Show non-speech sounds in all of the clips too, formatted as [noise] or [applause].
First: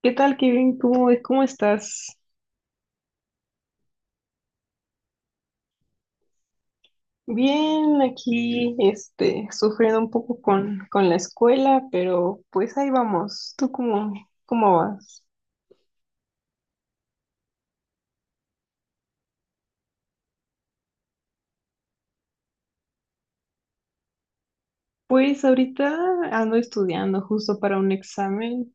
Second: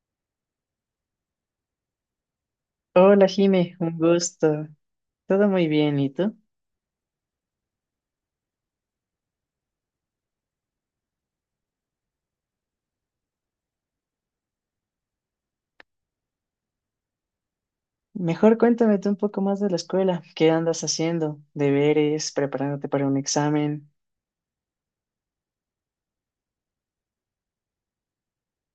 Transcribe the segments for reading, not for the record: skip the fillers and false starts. ¿Qué tal, Kevin? ¿Cómo, cómo estás? Hola Jime, un gusto. Todo muy bien, ¿y tú? Bien, aquí, sufriendo un poco con la escuela, pero pues ahí vamos. ¿Tú cómo, cómo vas? Mejor cuéntame tú un poco más de la escuela. ¿Qué andas haciendo? ¿Deberes? ¿Preparándote para un examen? Pues ahorita ando estudiando justo para un examen,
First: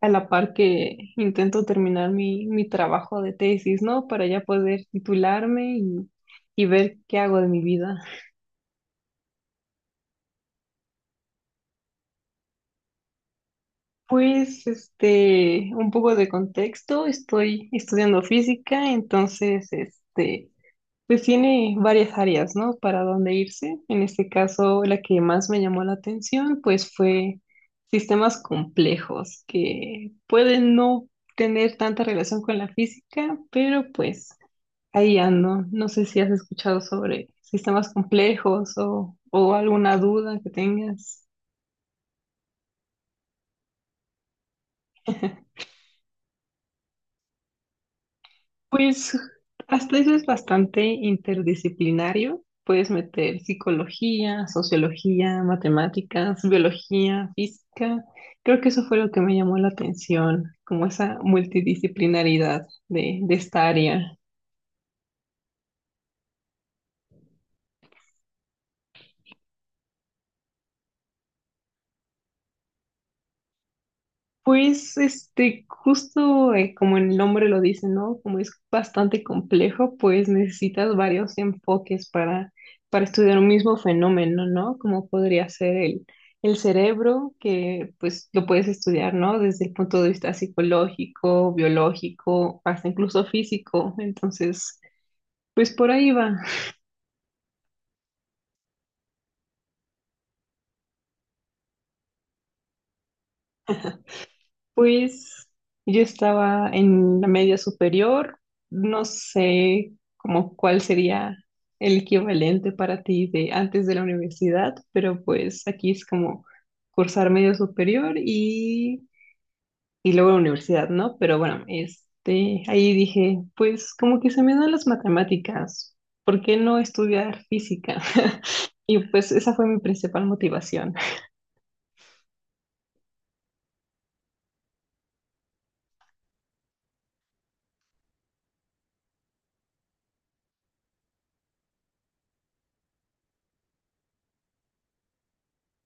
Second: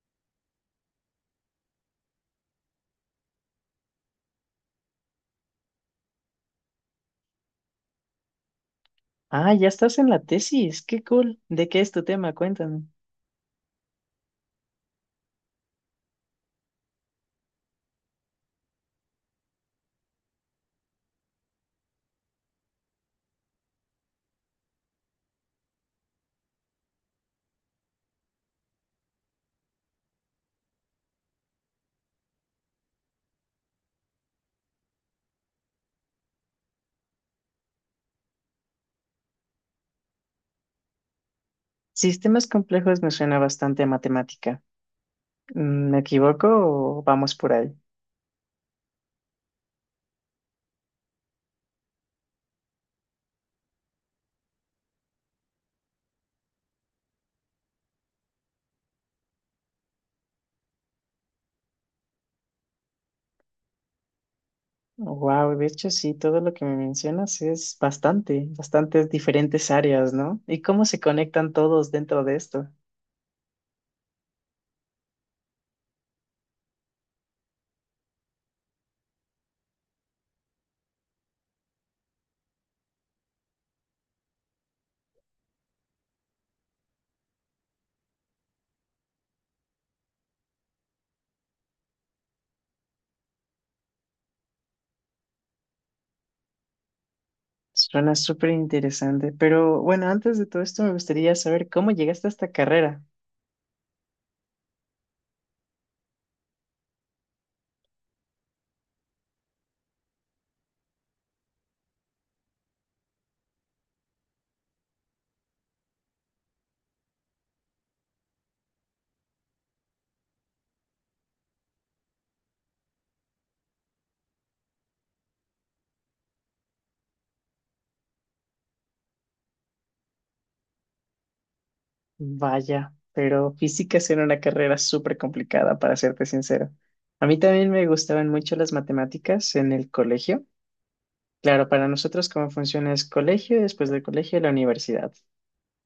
a la par que intento terminar mi trabajo de tesis, ¿no? Para ya poder titularme y ver qué hago de mi vida. Ah, ya estás en la tesis. Qué cool. ¿De qué es tu tema? Cuéntame. Pues, un poco de contexto, estoy estudiando física, entonces, Pues tiene varias áreas, ¿no? Para dónde irse. En este caso, la que más me llamó la atención, pues fue sistemas complejos que pueden no tener tanta relación con la física, pero pues ahí ando. No sé si has escuchado sobre sistemas complejos o alguna duda que tengas. Sistemas complejos me suena bastante a matemática. [laughs] Mm, ¿me equivoco o vamos por ahí? Pues hasta eso es bastante interdisciplinario. Puedes meter psicología, sociología, matemáticas, biología, física. Creo que eso fue lo que me llamó la atención, como esa multidisciplinaridad de esta área. Wow, de hecho sí, todo lo que me mencionas es bastante, bastantes diferentes áreas, ¿no? ¿Y cómo se conectan todos dentro de esto? Pues, justo como el nombre lo dice, ¿no? Como es bastante complejo, pues necesitas varios enfoques para estudiar un mismo fenómeno, ¿no? Como podría ser el cerebro, que pues lo puedes estudiar, ¿no? Desde el punto de vista psicológico, biológico, hasta incluso físico. Entonces, pues por ahí va. Suena súper interesante, pero bueno, antes de todo esto me gustaría saber cómo llegaste a esta carrera. Pues yo estaba en la media superior, no sé como cuál sería el equivalente para ti de antes de la universidad, pero pues aquí es como cursar media superior y luego la universidad, ¿no? Pero bueno, este, ahí dije, pues como que se me dan las matemáticas, ¿por qué no estudiar física? [laughs] Y pues esa fue mi principal motivación. Vaya, pero física era una carrera súper complicada, para serte sincero. A mí también me gustaban mucho las matemáticas en el colegio. Claro, para nosotros cómo funciona es colegio, después del colegio la universidad.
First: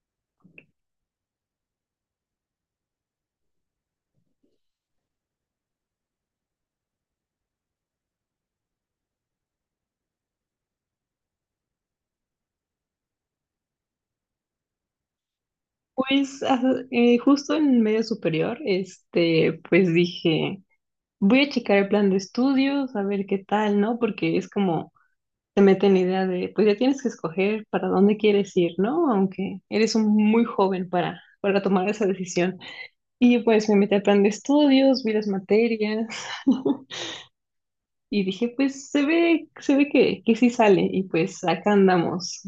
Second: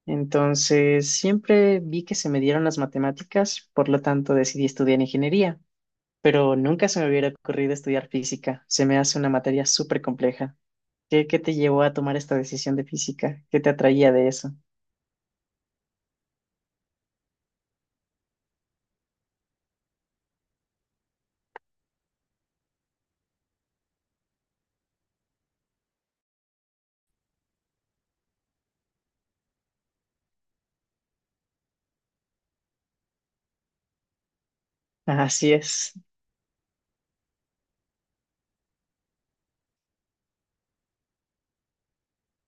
Entonces, siempre vi que se me dieron las matemáticas, por lo tanto decidí estudiar ingeniería, pero nunca se me hubiera ocurrido estudiar física. Se me hace una materia súper compleja. ¿Qué te llevó a tomar esta decisión de física? ¿Qué te atraía de eso? Pues ah, justo en medio superior, este, pues dije, voy a checar el plan de estudios, a ver qué tal, ¿no? Porque es como, te meten la idea de, pues ya tienes que escoger para dónde quieres ir, ¿no? Aunque eres un muy joven para tomar esa decisión. Y pues me metí al plan de estudios, vi las Así es. materias [laughs] y dije, pues se ve que sí sale y pues acá andamos.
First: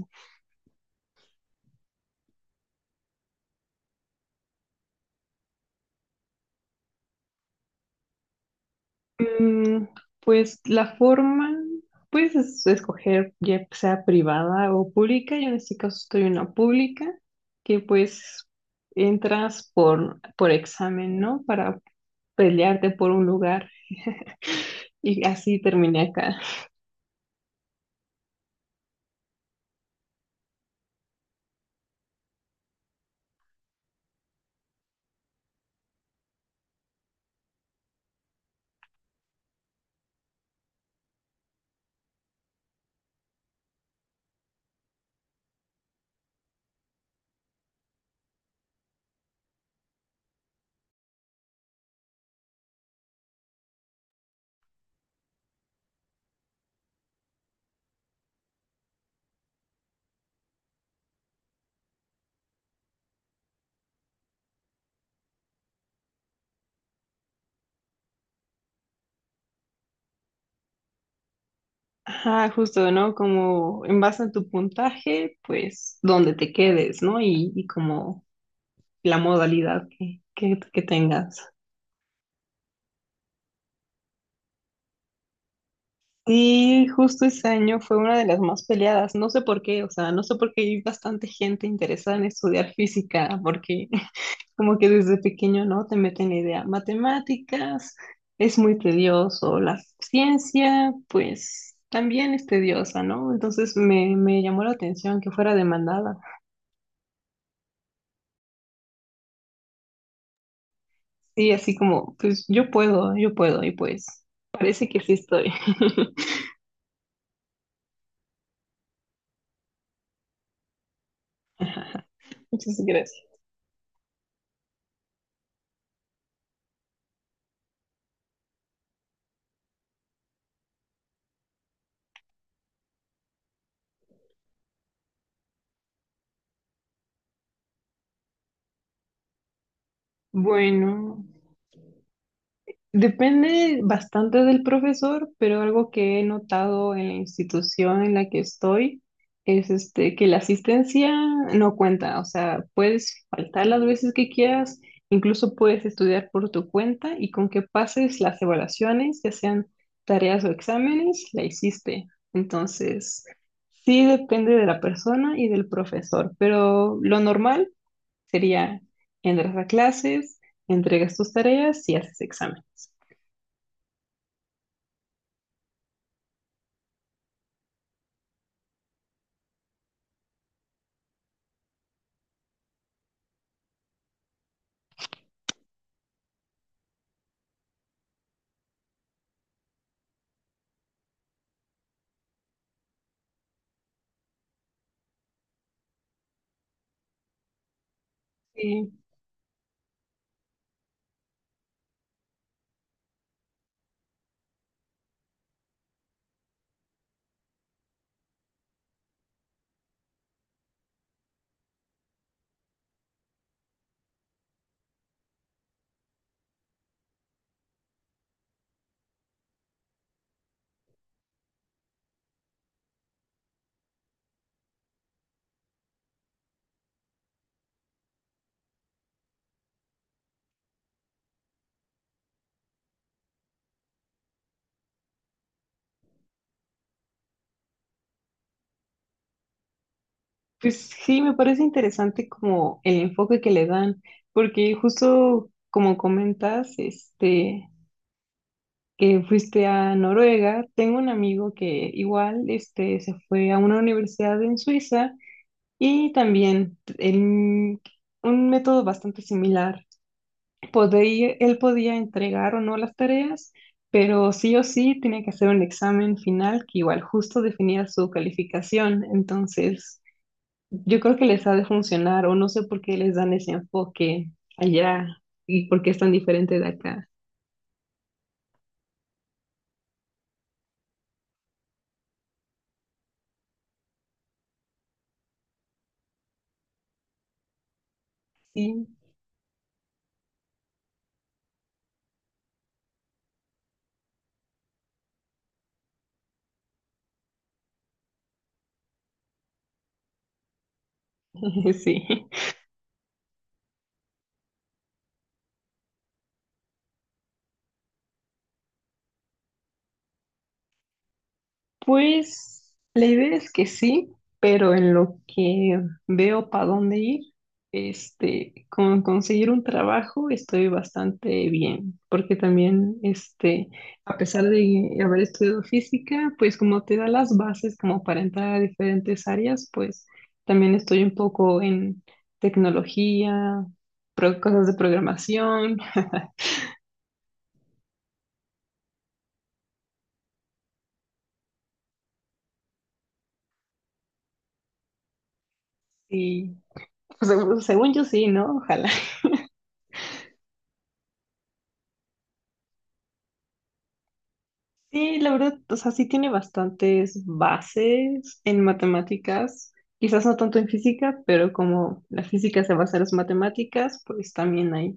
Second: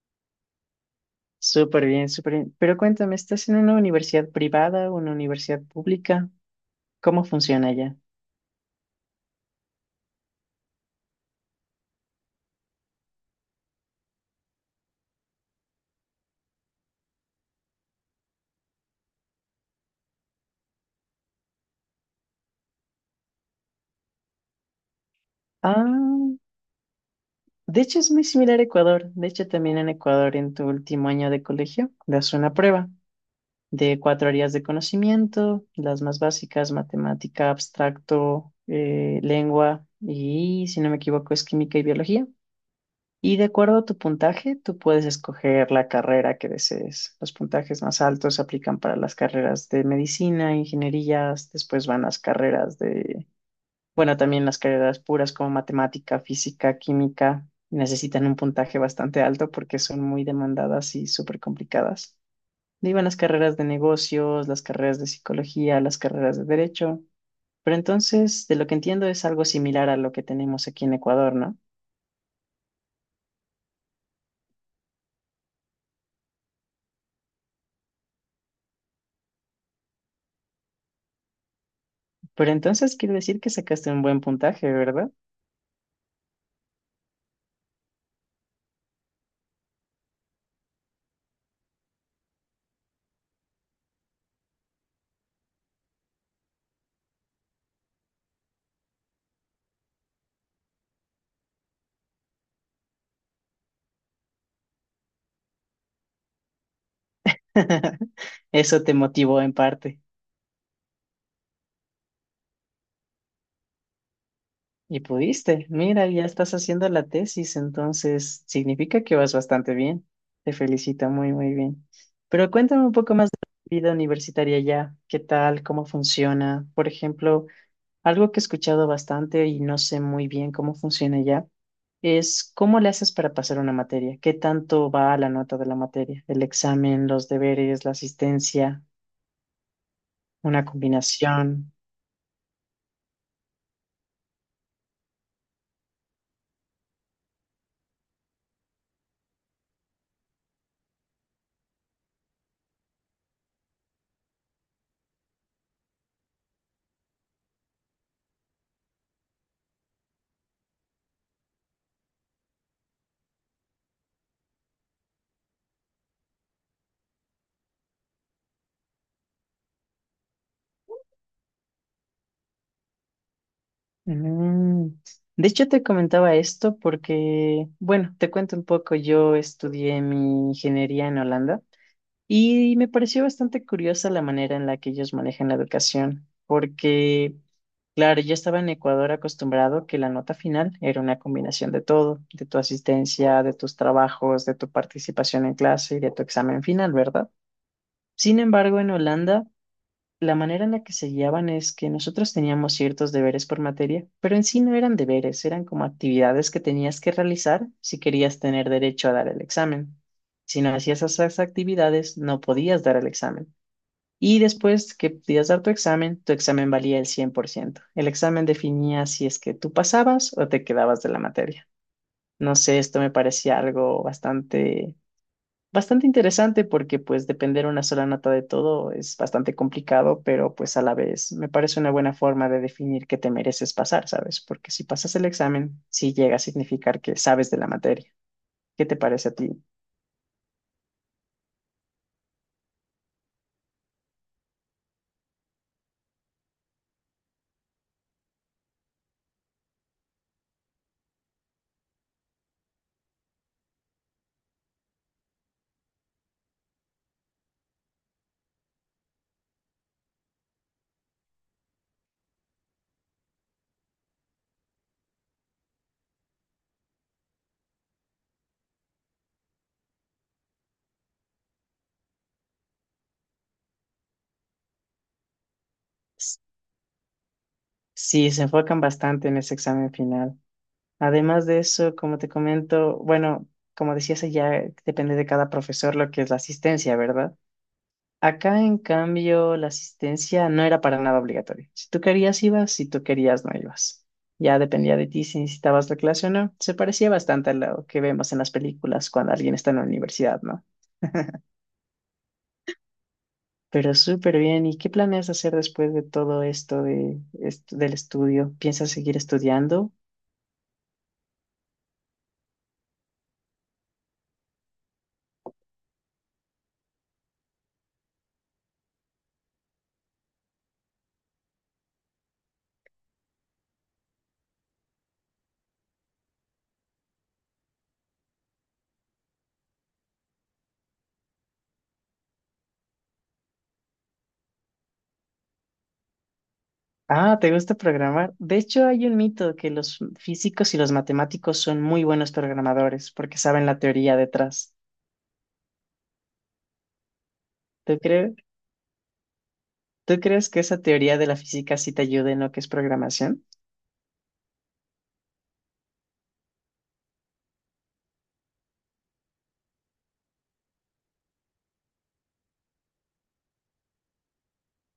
Súper bien, súper bien. Pero cuéntame, ¿estás en una universidad privada o una universidad pública? ¿Cómo funciona allá? Mm, pues la forma, puedes escoger ya sea privada o pública. Yo en este caso estoy en la pública, que pues entras por examen, ¿no? Para pelearte por un lugar. [laughs] Y así terminé acá. Ah, de hecho es muy similar a Ecuador. De hecho, también en Ecuador, en tu último año de colegio, das una prueba de cuatro áreas de conocimiento, las más básicas, matemática, abstracto, lengua y, si no me equivoco, es química y biología. Y de acuerdo a tu puntaje, tú puedes escoger la carrera que desees. Los puntajes más altos se aplican para las carreras de medicina, ingenierías, después van las carreras de, bueno, también las carreras puras como matemática, física, química. Necesitan un puntaje bastante alto porque son muy demandadas y súper complicadas. De ahí van las carreras de negocios, las carreras de psicología, las carreras de derecho. Pero entonces, de lo que entiendo, es algo similar a lo que tenemos aquí en Ecuador, ¿no? Ajá, justo, ¿no? Como en base a tu puntaje, pues donde te quedes, ¿no? Y como la modalidad que tengas. Pero entonces quiere decir que sacaste un buen puntaje, ¿verdad? Sí, justo ese año fue una de las más peleadas. No sé por qué, o sea, no sé por qué hay bastante gente interesada en estudiar física, porque [laughs] como que desde pequeño, ¿no? Te meten la idea, matemáticas, es muy tedioso, la ciencia, pues también es tediosa, ¿no? Entonces me llamó la atención que fuera demandada. [laughs] Eso te motivó en parte. Sí, así como, pues yo puedo, y pues parece que Y sí estoy. pudiste. Mira, ya [laughs] estás haciendo la tesis, entonces significa que vas bastante bien. Te felicito, muy, muy bien. Pero Muchas cuéntame un poco gracias. más de tu vida universitaria ya. ¿Qué tal? ¿Cómo funciona? Por ejemplo, algo que he escuchado bastante y no sé muy bien cómo funciona ya es cómo le haces para pasar una materia. ¿Qué tanto va a la nota de la materia? El examen, los deberes, la asistencia. Una Bueno. combinación. Depende bastante del profesor, pero algo que he notado en la institución en la que estoy es este, que la asistencia no cuenta, o sea, puedes faltar las veces que quieras, incluso puedes estudiar por tu cuenta y con que pases las evaluaciones, ya sean tareas o exámenes, la hiciste. Entonces, sí depende de la persona y del profesor, pero lo normal sería entras a clases, entregas tus tareas y haces exámenes. Mm. De hecho, te comentaba esto porque, bueno, te cuento un poco, yo estudié mi ingeniería en Holanda y me pareció bastante curiosa la manera en la que ellos manejan la educación, porque, claro, yo estaba en Ecuador acostumbrado que la nota final era una combinación de todo, de tu asistencia, de tus trabajos, de tu participación en clase y de tu examen final, ¿verdad? Sin embargo, en Sí, Holanda, la manera en la que se guiaban es que nosotros teníamos ciertos deberes por materia, pero en sí no eran deberes, eran como actividades que tenías que realizar si querías tener derecho a dar el examen. Si no hacías esas actividades, no podías dar el examen. Y después que podías dar tu examen valía el 100%. El examen definía si es que tú pasabas o te quedabas de la materia. No sé, esto me parecía algo bastante, bastante interesante porque pues depender una sola nota de todo es bastante complicado, pero pues a la vez me parece una buena forma de definir que te mereces pasar, ¿sabes? Porque si pasas el examen, sí llega a significar que sabes de la materia. ¿Qué te parece a ti? pues sí, me parece interesante como el enfoque que le dan, porque justo como comentas, este, que fuiste a Noruega, tengo un amigo que igual, este, se fue a una universidad en Suiza y también en un método bastante similar. Podía, él podía entregar o no las tareas, pero sí o sí tenía que hacer un examen final que igual justo definía su calificación, entonces yo creo que les ha de funcionar, o no sé por qué les dan ese enfoque allá y por qué es tan S- diferente de acá. Sí, se enfocan bastante en ese examen final. Además de eso, como te comento, bueno, como decías ya depende de cada profesor lo que es la asistencia, ¿verdad? Acá, en Sí, cambio, la asistencia no era para nada obligatoria. Si tú querías, ibas, si tú querías, no ibas. Ya dependía de ti si necesitabas la clase o no. Se parecía bastante a lo que vemos en las películas cuando alguien está en la universidad, ¿no? [laughs] sí. Pero súper bien. ¿Y qué planeas hacer después de todo esto de, del estudio? ¿Piensas seguir estudiando? Pues la idea es que sí, pero en lo que veo para dónde ir, este, con conseguir un trabajo estoy bastante bien, porque también, este, a pesar de haber estudiado física, pues como te da las bases como para entrar a diferentes áreas, pues también estoy un poco en tecnología, cosas de programación Ah, ¿te gusta programar? De hecho, hay un mito que los físicos y los matemáticos son muy buenos programadores porque saben la teoría detrás. y pues, según según ¿Tú yo sí, crees? ¿no? Ojalá. ¿Tú crees que esa teoría de la física sí te ayuda en lo que es programación? Sí, la verdad, o sea, sí tiene bastantes bases en matemáticas, quizás no tanto en física, pero como la física se basa en las matemáticas, pues también hay,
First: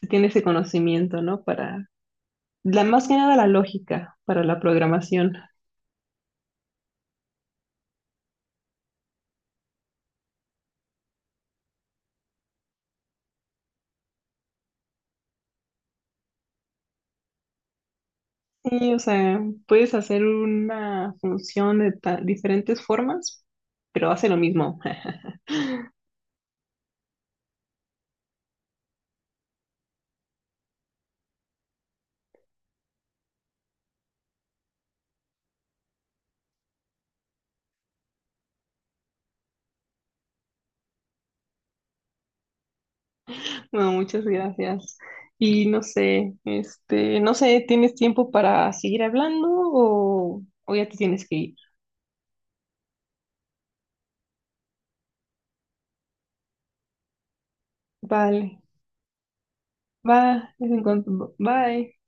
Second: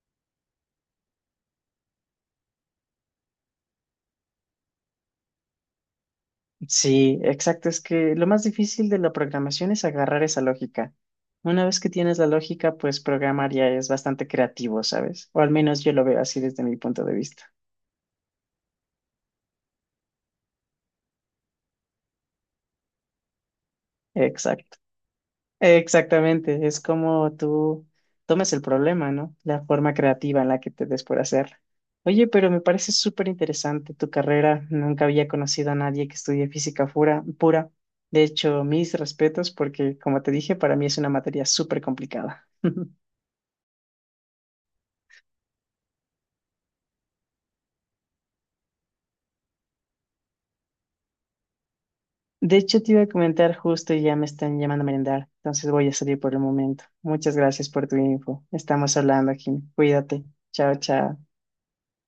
se tiene ese conocimiento, ¿no? Para, la, más que nada la lógica para la programación. Sí, exacto. Es que lo más difícil de la programación es agarrar esa lógica. Una vez que tienes la lógica, pues programar ya es bastante creativo, ¿sabes? O al menos yo lo veo así desde mi punto de vista. Sí, o sea, puedes hacer una función de diferentes formas, pero hace lo Exacto. mismo. [laughs] Exactamente, es como tú tomes el problema, ¿no? La forma creativa en la que te des por hacer. Oye, pero me parece súper interesante tu carrera. Nunca había conocido a nadie que estudie física pura, pura. De hecho, mis respetos porque, como te dije, para mí es una materia súper complicada. [laughs] Bueno, muchas gracias. Y no sé, este, no sé, ¿tienes tiempo para seguir hablando o ya te tienes que ir? De hecho, te iba a comentar justo y ya me están llamando a merendar, entonces voy a salir por el momento. Muchas gracias por tu info. Vale. Estamos hablando, Jim. Cuídate. Va, es Chao, en chao. cuanto. Bye.